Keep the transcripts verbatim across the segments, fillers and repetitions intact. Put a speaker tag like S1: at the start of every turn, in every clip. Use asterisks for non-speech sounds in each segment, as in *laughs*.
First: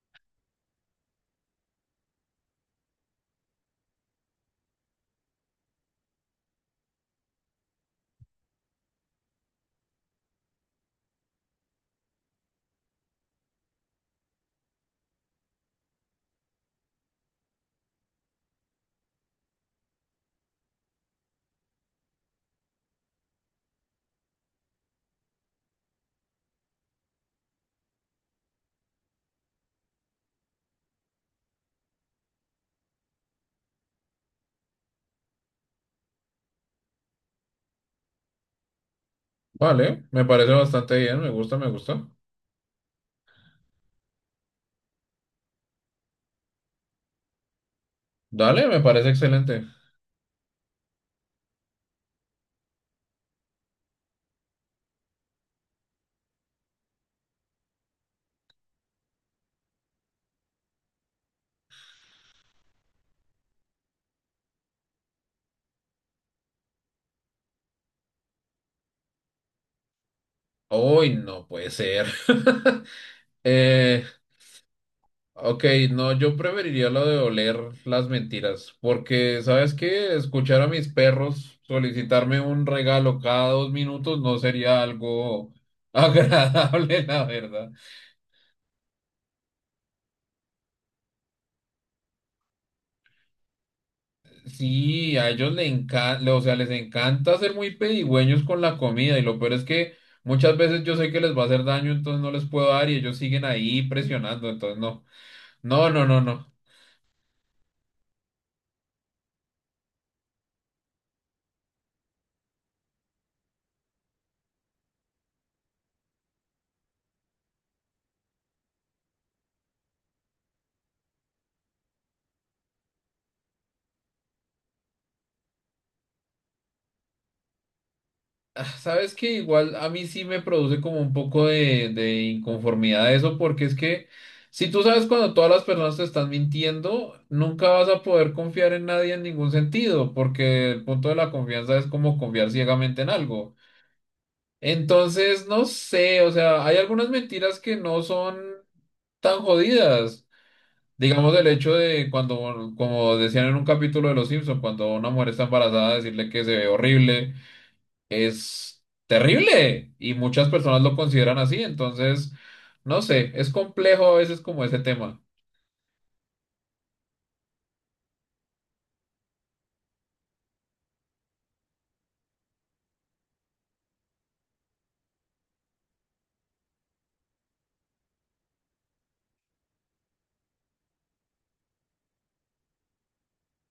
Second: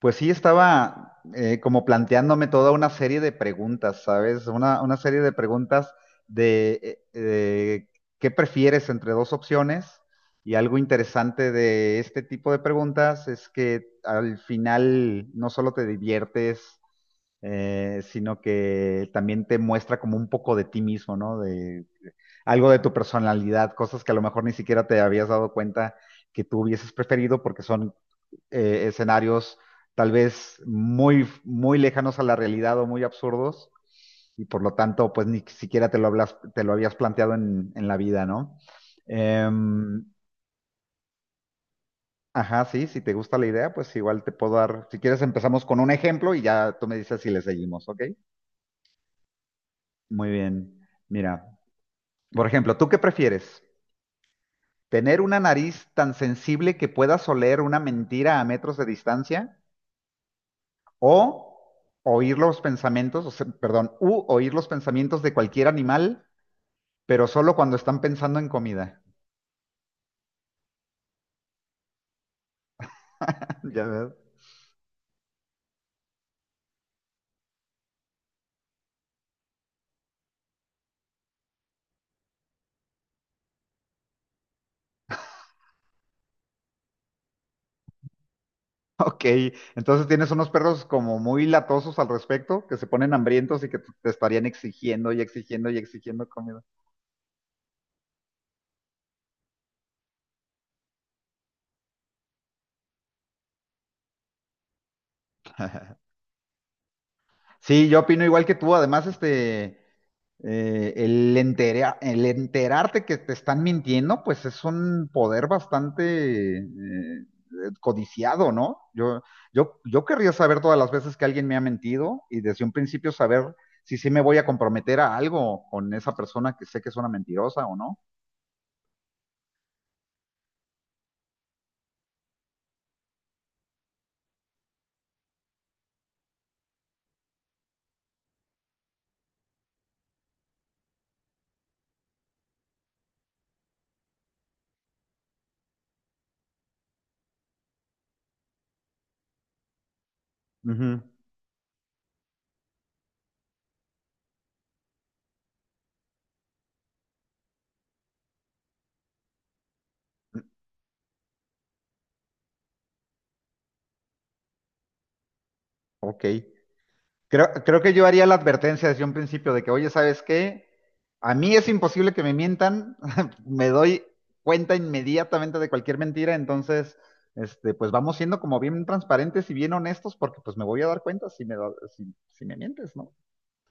S1: Pues sí, estaba eh, como planteándome toda una serie de preguntas, ¿sabes? Una, una serie de preguntas de eh, eh, qué prefieres entre dos opciones. Y algo interesante de este tipo de preguntas es que al final no solo te diviertes, eh, sino que también te muestra como un poco de ti mismo, ¿no? De algo de tu personalidad, cosas que a lo mejor ni siquiera te habías dado cuenta que tú hubieses preferido porque son eh, escenarios tal vez muy, muy lejanos a la realidad o muy absurdos, y por lo tanto, pues ni siquiera te lo, hablas, te lo habías planteado en, en la vida, ¿no? Em,
S2: Vale, me parece bastante bien, me gusta, me gusta.
S1: ajá, sí, si te gusta la idea, pues igual te puedo dar, si quieres empezamos con un ejemplo y ya tú me dices si le seguimos, ¿ok?
S2: Dale, me parece excelente.
S1: Muy bien. Mira, por ejemplo, ¿tú qué prefieres? ¿Tener una nariz tan sensible que puedas oler una mentira a metros de distancia? ¿O oír los pensamientos, o sea, perdón, u oír los pensamientos de cualquier animal, pero solo cuando están pensando en comida?
S2: Uy, no puede ser. *laughs*
S1: *laughs* Ya
S2: Eh,
S1: ves.
S2: ok, no, yo preferiría lo de oler las mentiras, porque, ¿sabes qué? Escuchar a mis perros solicitarme un regalo cada dos minutos no sería algo *laughs* agradable, la verdad.
S1: Ok, entonces tienes unos perros como muy latosos al respecto, que se ponen hambrientos y que te estarían exigiendo
S2: Sí,
S1: y
S2: a ellos
S1: exigiendo
S2: les
S1: y exigiendo
S2: encanta, o sea,
S1: comida.
S2: les encanta ser muy pedigüeños con la comida y lo peor es que muchas veces yo sé que les va a hacer daño, entonces no les puedo dar y ellos siguen ahí presionando, entonces no, no,
S1: *laughs*
S2: no, no, no.
S1: Sí, yo opino igual que tú. Además, este, eh, el entera- el enterarte que te están mintiendo, pues es un poder bastante eh, codiciado, ¿no? Yo, yo, yo querría saber todas las veces que alguien me ha mentido y desde un principio saber si sí me voy a comprometer a algo con esa persona que sé que es una mentirosa o no.
S2: Ah, sabes que igual a mí sí me produce como un poco de, de inconformidad eso porque es que si tú sabes cuando todas las personas te están mintiendo, nunca vas a poder confiar en nadie en ningún sentido porque el punto de la confianza es como confiar ciegamente en algo. Entonces, no sé, o sea, hay algunas mentiras que no son tan jodidas.
S1: Ujú.
S2: Digamos el hecho de cuando, como decían en un capítulo de Los Simpson, cuando una mujer está embarazada, decirle que se ve horrible es terrible y muchas personas lo consideran así. Entonces, no sé, es complejo a veces como ese tema.
S1: Ok. Creo, creo que yo haría la advertencia desde un principio de que, oye, ¿sabes qué? A mí es imposible que me mientan, *laughs* me doy cuenta inmediatamente de cualquier mentira, entonces, este, pues vamos siendo como bien transparentes y bien honestos porque pues me voy a dar cuenta si me, da- si, si me mientes, ¿no?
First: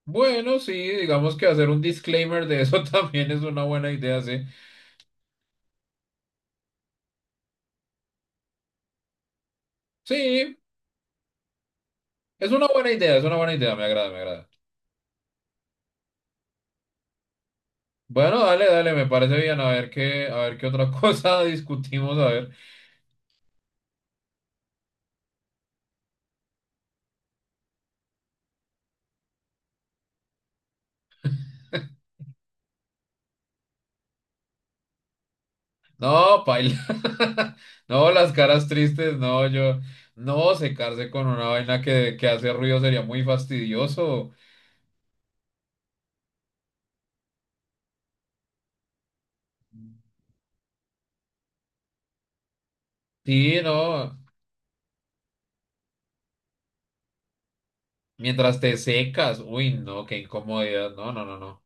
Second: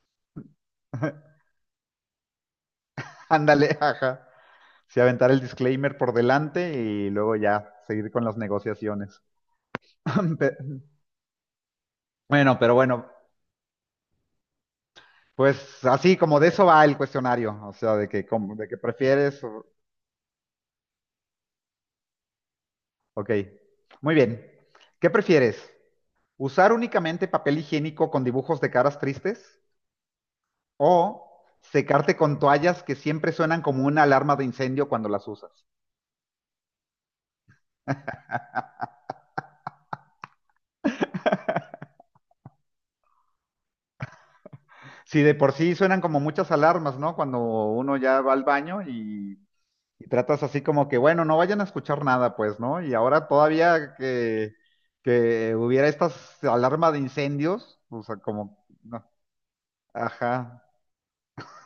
S2: Bueno, sí, digamos
S1: *laughs*
S2: que hacer un disclaimer de eso *laughs* también es una
S1: Ándale,
S2: buena idea,
S1: ajá.
S2: sí.
S1: Si aventar el disclaimer por delante y luego ya seguir con las negociaciones. *laughs*
S2: Sí,
S1: Pe-
S2: es
S1: Bueno,
S2: una
S1: pero
S2: buena
S1: bueno,
S2: idea, es una buena idea, me agrada, me agrada.
S1: pues así como de eso va el cuestionario, o sea, de que,
S2: Bueno,
S1: como,
S2: dale,
S1: de que
S2: dale, me parece
S1: prefieres.
S2: bien. A ver qué, a ver qué otra cosa *laughs* discutimos, a ver.
S1: Ok, muy bien. ¿Qué prefieres? ¿Usar únicamente papel higiénico con dibujos de caras tristes o secarte con toallas que siempre suenan como una alarma de incendio cuando las usas?
S2: No, paila. *laughs* No, las caras tristes, no, yo. No, secarse con una vaina que, que hace ruido sería muy fastidioso.
S1: Si de por sí suenan como muchas alarmas, ¿no? Cuando uno ya va al baño y, y tratas así como que, bueno, no vayan a escuchar nada, pues, ¿no? Y ahora
S2: Sí,
S1: todavía
S2: no.
S1: que, que hubiera estas alarmas de incendios, o sea,
S2: Mientras
S1: como,
S2: te
S1: no,
S2: secas. Uy, no, qué
S1: ajá.
S2: incomodidad. No, no, no, no.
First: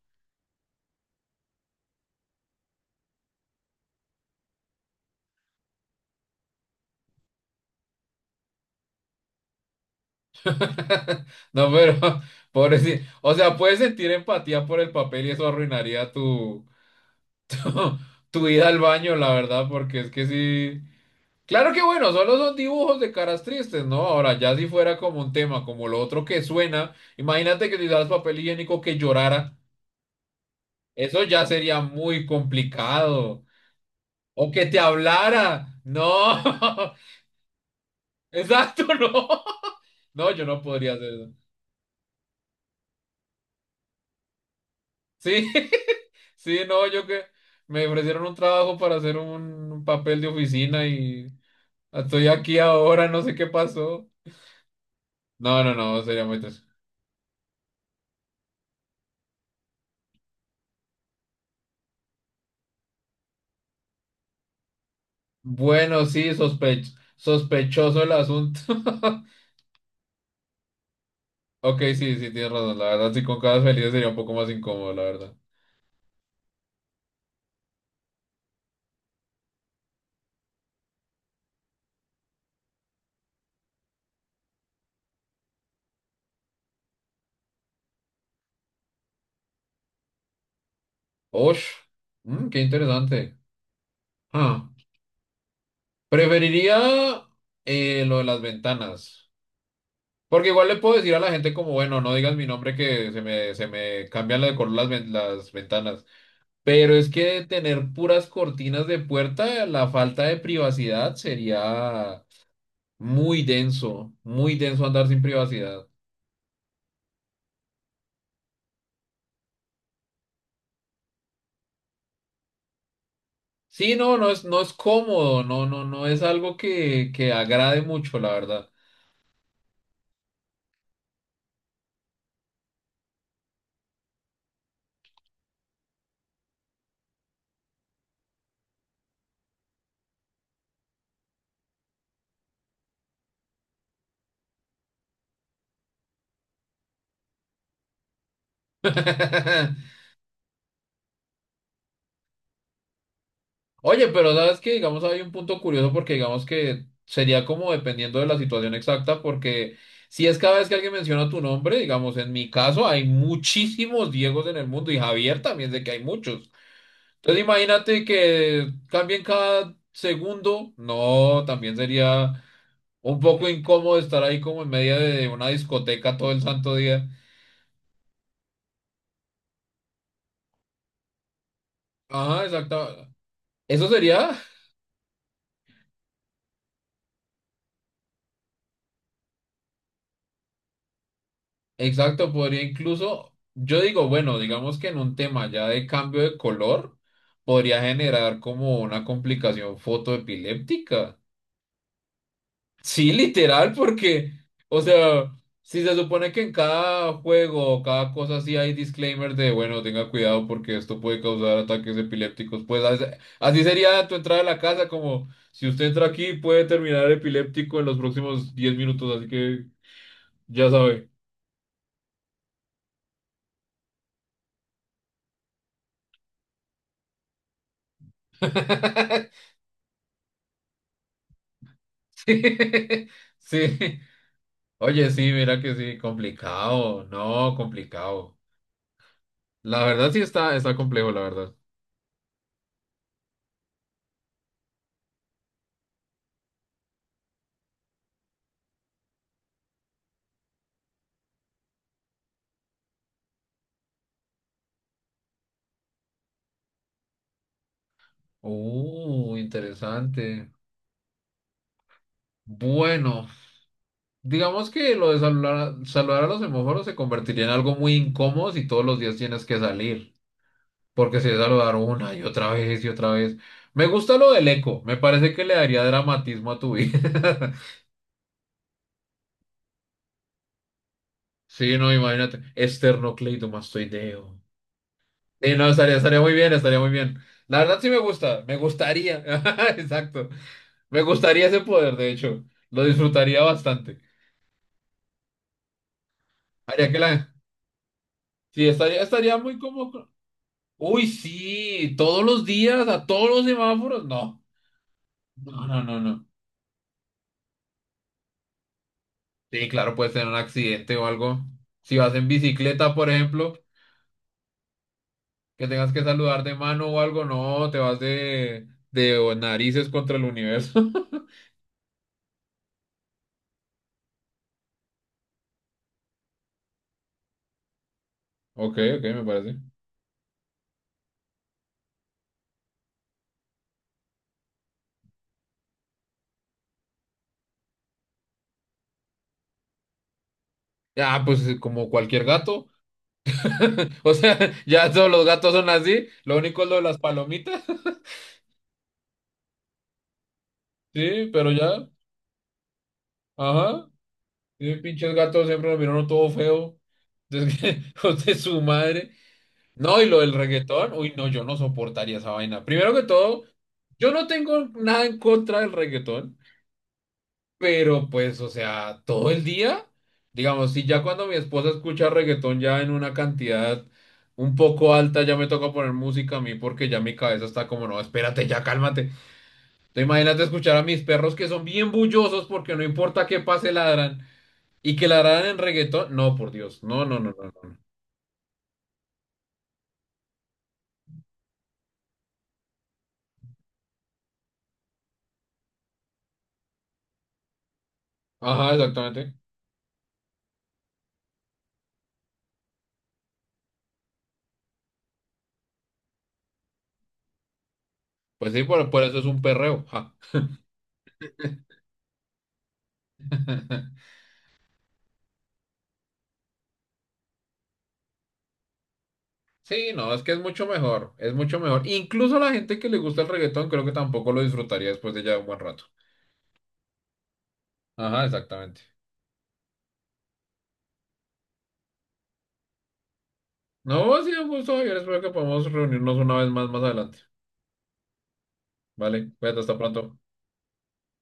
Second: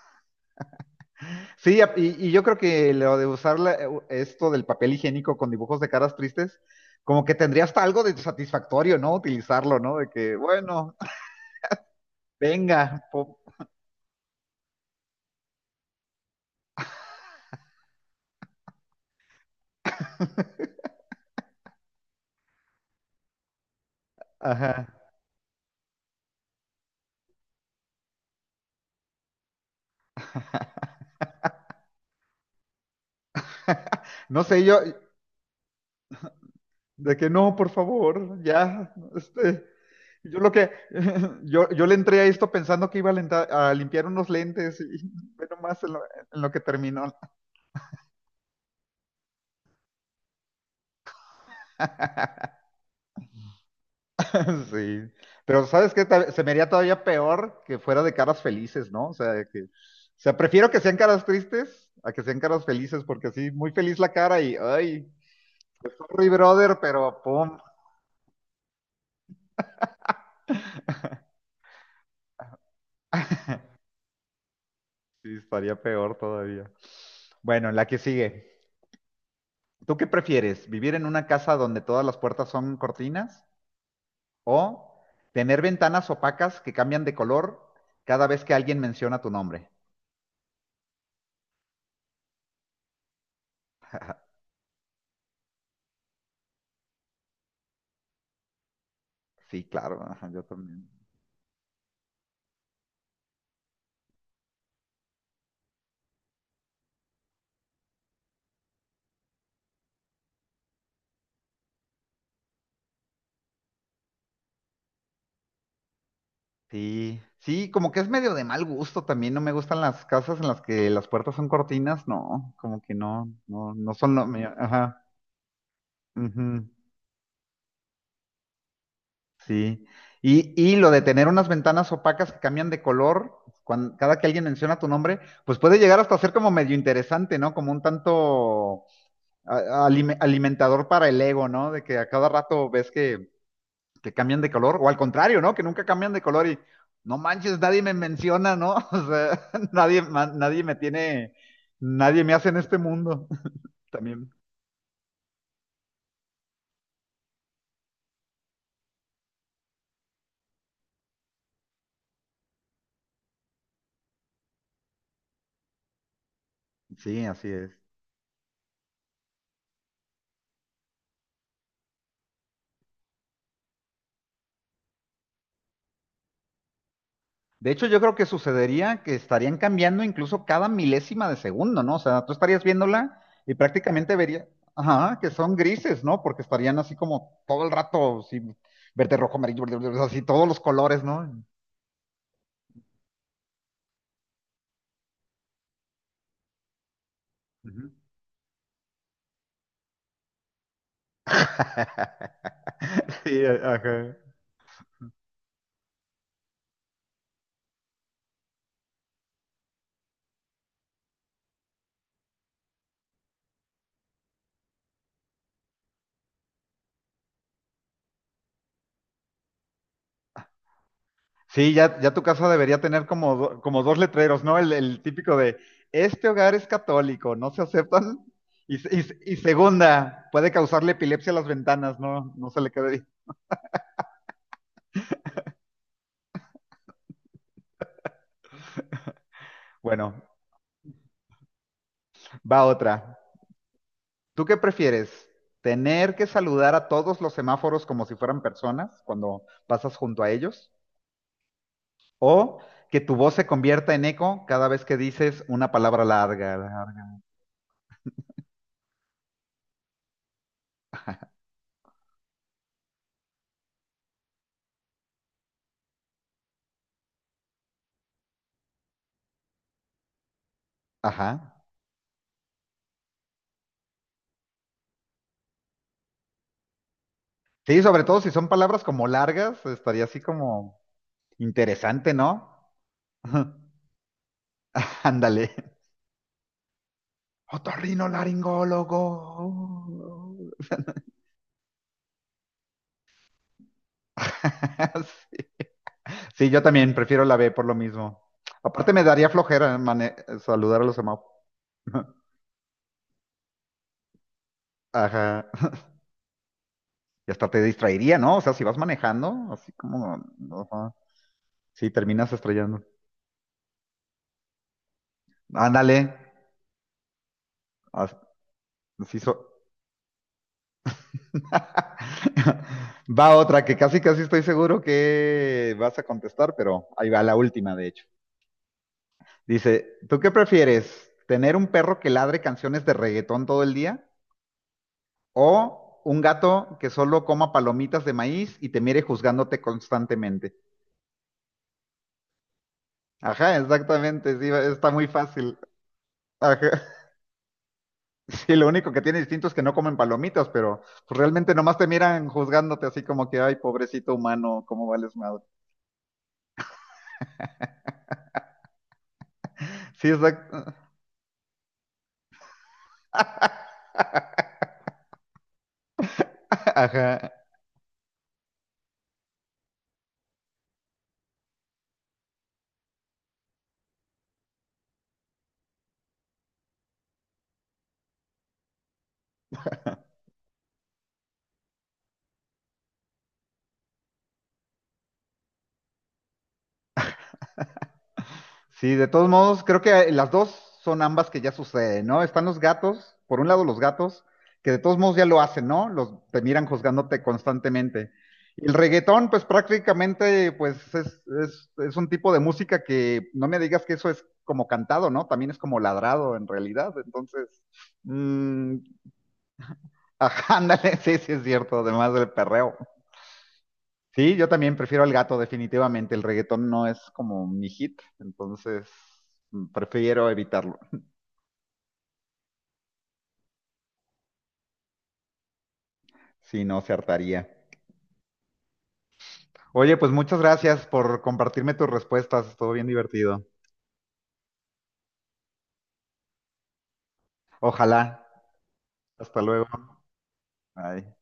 S1: Sí, ap- y, y yo creo que lo de usar la- esto del papel higiénico con dibujos de caras tristes, como que tendría hasta algo de satisfactorio, ¿no? Utilizarlo, ¿no? De que, bueno,
S2: *laughs* No, pero, *laughs*
S1: venga,
S2: pobrecito. O
S1: po-
S2: sea, puedes sentir empatía por el papel y eso arruinaría tu, *laughs* tu ida al baño, la verdad, porque es que sí. Claro que bueno, solo son dibujos de caras tristes, ¿no? Ahora, ya si
S1: ajá.
S2: fuera como un tema, como lo otro que suena, imagínate que utilizaras papel higiénico que llorara, eso ya sería muy complicado.
S1: *laughs* No
S2: O
S1: sé,
S2: que te
S1: yo,
S2: hablara, no, *laughs*
S1: de que no, por favor,
S2: exacto,
S1: ya,
S2: no,
S1: este,
S2: no,
S1: yo
S2: yo
S1: lo
S2: no
S1: que,
S2: podría hacer eso.
S1: *laughs* yo, yo le entré a esto pensando que iba a, lenta- a limpiar unos lentes y *laughs* ve
S2: Sí, *laughs*
S1: nomás en lo, en lo que
S2: sí, no,
S1: terminó.
S2: yo que me ofrecieron un trabajo para hacer un papel de oficina y estoy aquí ahora, no sé qué pasó.
S1: *laughs* Sí,
S2: No,
S1: pero
S2: no,
S1: ¿sabes
S2: no,
S1: qué?
S2: sería
S1: Ta-
S2: muy
S1: Se me
S2: triste.
S1: haría todavía peor que fuera de caras felices, ¿no? O sea, que, o sea, prefiero que sean caras tristes a que sean caras felices, porque así, muy feliz la cara y, ay, pues,
S2: Bueno,
S1: sorry,
S2: sí,
S1: brother,
S2: sospech-
S1: pero pum,
S2: sospechoso el asunto. *laughs* Ok, sí, sí, tienes razón. La verdad, sí, con caras felices sería un poco más incómodo, la verdad.
S1: sí, estaría peor todavía. Bueno, la que sigue. ¿Tú qué prefieres? ¿Vivir en una casa donde todas las puertas son cortinas o tener ventanas opacas que cambian de color cada vez que alguien menciona tu nombre?
S2: Osh, mm, qué interesante.
S1: *laughs*
S2: Ah, preferiría eh, lo de las ventanas.
S1: Sí, claro, ajá, yo
S2: Porque igual le
S1: también.
S2: puedo decir a la gente como, bueno, no digas mi nombre que se me, se me cambian de color las, ven- las ventanas. Pero es que tener puras cortinas de puerta, la falta de privacidad sería muy denso, muy denso andar sin privacidad.
S1: Sí, sí, como que es medio de mal gusto también. No me gustan las casas en las que las puertas son cortinas, no, como que no, no, no
S2: Sí,
S1: son
S2: no,
S1: lo
S2: no es,
S1: mío.
S2: no es
S1: Ajá,
S2: cómodo, no, no, no es algo
S1: ujú,
S2: que, que agrade mucho, la verdad.
S1: sí. Y, y lo de tener unas ventanas opacas que cambian de color, cuando, cada que alguien menciona tu nombre, pues puede llegar hasta ser como medio interesante, ¿no? Como un tanto a- alime- alimentador para el ego, ¿no? De que a cada rato ves que que cambian de color, o al contrario, ¿no? Que nunca cambian de color y no manches, nadie me menciona, ¿no? O sea, *laughs*
S2: *laughs*
S1: nadie, ma- nadie me tiene, nadie me hace en este mundo *laughs*
S2: Oye,
S1: también.
S2: pero sabes que, digamos, hay un punto curioso porque digamos que sería como dependiendo de la situación exacta, porque si es cada vez que alguien menciona tu nombre, digamos, en mi caso hay muchísimos Diegos en el mundo y Javier también sé que hay muchos.
S1: Sí,
S2: Entonces
S1: así es.
S2: imagínate que cambien cada segundo, no, también sería un poco incómodo estar ahí como en medio de una discoteca todo el santo día.
S1: De hecho, yo creo que sucedería que estarían cambiando incluso cada milésima de segundo, ¿no? O sea, tú
S2: Ajá,
S1: estarías
S2: exacto.
S1: viéndola y
S2: Eso
S1: prácticamente
S2: sería,
S1: verías, ajá, que son grises, ¿no? Porque estarían así como todo el rato, sí, verde, rojo, amarillo, verde, verde, así todos los colores, ¿no?
S2: exacto, podría incluso, yo digo, bueno, digamos que en un tema ya de cambio de color, podría
S1: Uh.
S2: generar como una complicación fotoepiléptica. Sí,
S1: *laughs* Sí,
S2: literal,
S1: ajá.
S2: porque, o sea, si se supone que en cada juego o cada cosa así hay disclaimer de, bueno, tenga cuidado porque esto puede causar ataques epilépticos, pues as- así sería tu entrada a la casa, como si usted entra aquí puede terminar epiléptico en los próximos diez minutos, así que ya sabe.
S1: Sí, ya, ya tu casa debería tener como, do- como dos letreros, ¿no? El, el típico de, este hogar es católico, no se aceptan. Y, se- y se- y
S2: *laughs*
S1: segunda, puede causarle epilepsia a las ventanas, ¿no? No se le quede.
S2: Sí, sí. Oye, sí, mira que sí, complicado. No, complicado. La verdad
S1: Bueno,
S2: sí está, está complejo, la verdad.
S1: va otra. ¿Tú qué prefieres? ¿Tener que saludar a todos los semáforos como si fueran personas cuando pasas junto a ellos? ¿O que tu voz se convierta en eco cada vez que dices una palabra larga? larga?
S2: Uh, interesante.
S1: *laughs*
S2: Bueno, digamos que lo de saludar, a- saludar a los semáforos se convertiría en algo muy incómodo si todos los días tienes que salir. Porque si es
S1: Ajá.
S2: saludar una y otra vez y otra vez. Me gusta lo del eco. Me parece que le daría dramatismo a tu vida. *laughs*
S1: Sí, sobre todo si son palabras como largas, estaría así como...
S2: Sí, no,
S1: Interesante,
S2: imagínate.
S1: ¿no? *laughs*
S2: Esternocleidomastoideo.
S1: Ándale.
S2: Sí, no, estaría, estaría muy bien, estaría muy bien. La verdad sí me gusta, me
S1: Otorrinolaringólogo.
S2: gustaría, *laughs* exacto, me gustaría ese poder, de hecho, lo disfrutaría bastante.
S1: *laughs* Sí, yo
S2: Haría
S1: también
S2: que
S1: prefiero
S2: la...
S1: la B por lo mismo.
S2: Sí,
S1: Aparte me
S2: estaría,
S1: daría
S2: estaría muy
S1: flojera
S2: como...
S1: mane- saludar a los
S2: Uy,
S1: semáforos.
S2: sí,
S1: *laughs*
S2: todos los días, a todos los semáforos, no,
S1: Ajá.
S2: no, no, no, no.
S1: Y hasta te distraería, ¿no? O sea, si vas manejando,
S2: Sí,
S1: así
S2: claro, puedes
S1: como...
S2: tener un
S1: no, ajá.
S2: accidente o algo.
S1: Sí,
S2: Si vas en
S1: terminas estrellando.
S2: bicicleta, por ejemplo, que tengas
S1: Ándale.
S2: que saludar de mano o algo, no, te vas
S1: As-
S2: de,
S1: Así
S2: de
S1: so-
S2: narices contra el universo. *laughs*
S1: *laughs* Va otra que casi casi estoy seguro que vas a contestar, pero ahí va la última, de hecho.
S2: Ok, ok, me parece.
S1: Dice, ¿tú qué prefieres? ¿Tener un perro que ladre canciones de reggaetón todo el día? ¿O un gato que solo coma palomitas de maíz y te mire juzgándote constantemente?
S2: Ah, pues como cualquier gato.
S1: Ajá,
S2: *laughs* O
S1: exactamente,
S2: sea,
S1: sí, está
S2: ya
S1: muy
S2: todos los gatos
S1: fácil.
S2: son así. Lo único es lo de
S1: Ajá. *laughs*
S2: las palomitas. *laughs*
S1: Sí, lo único que tiene distinto es que no comen palomitas, pero pues,
S2: Sí, pero
S1: realmente nomás te
S2: ya.
S1: miran juzgándote así como que, ay,
S2: Ajá.
S1: pobrecito humano,
S2: Y
S1: ¿cómo
S2: pinches
S1: vales madre?
S2: gatos siempre lo miraron todo feo. Entonces, *laughs* hijos de su madre. No, y
S1: Sí,
S2: lo del
S1: exacto.
S2: reggaetón. Uy, no, yo no soportaría esa vaina. Primero que todo, yo no tengo nada en contra del reggaetón.
S1: *laughs* Ajá.
S2: Pero pues, o sea, todo el día. Digamos, si ya cuando mi esposa escucha reggaetón ya en una cantidad un poco alta, ya me toca poner música a mí porque ya mi cabeza está como, no, espérate, ya cálmate. Te imagínate escuchar a mis perros que son bien bullosos porque no importa qué pase ladran y que ladraran en reggaetón. No, por Dios. No, no, no, no, no. No.
S1: Sí, de todos modos, creo que las dos son ambas que ya suceden, ¿no? Están los gatos, por un lado los gatos, que de todos modos ya lo hacen, ¿no? Los, te miran juzgándote constantemente. Y el
S2: Ajá,
S1: reggaetón,
S2: exactamente.
S1: pues prácticamente, pues es, es, es un tipo de música que no me digas que eso es como cantado, ¿no? También es como ladrado en realidad. Entonces,
S2: Pues sí,
S1: mm,
S2: por, por eso es un perreo. Ja.
S1: ajá, *laughs* ándale, sí, sí es cierto, además del perreo.
S2: *laughs*
S1: Sí, yo también prefiero al gato, definitivamente. El reggaetón no es como mi hit, entonces mm,
S2: Sí, no, es
S1: prefiero
S2: que es mucho
S1: evitarlo.
S2: mejor. Es mucho mejor. Incluso la gente que le gusta el reggaetón creo que tampoco lo disfrutaría después de ya un buen rato.
S1: Si no, se hartaría.
S2: Ajá, exactamente.
S1: Oye, pues muchas gracias por compartirme tus respuestas. Estuvo bien divertido.
S2: No, ha sido un gusto, Javier. Espero que podamos reunirnos una vez más más adelante.
S1: Ojalá.
S2: Vale,
S1: Hasta
S2: cuídate,
S1: luego.
S2: hasta pronto.
S1: Bye.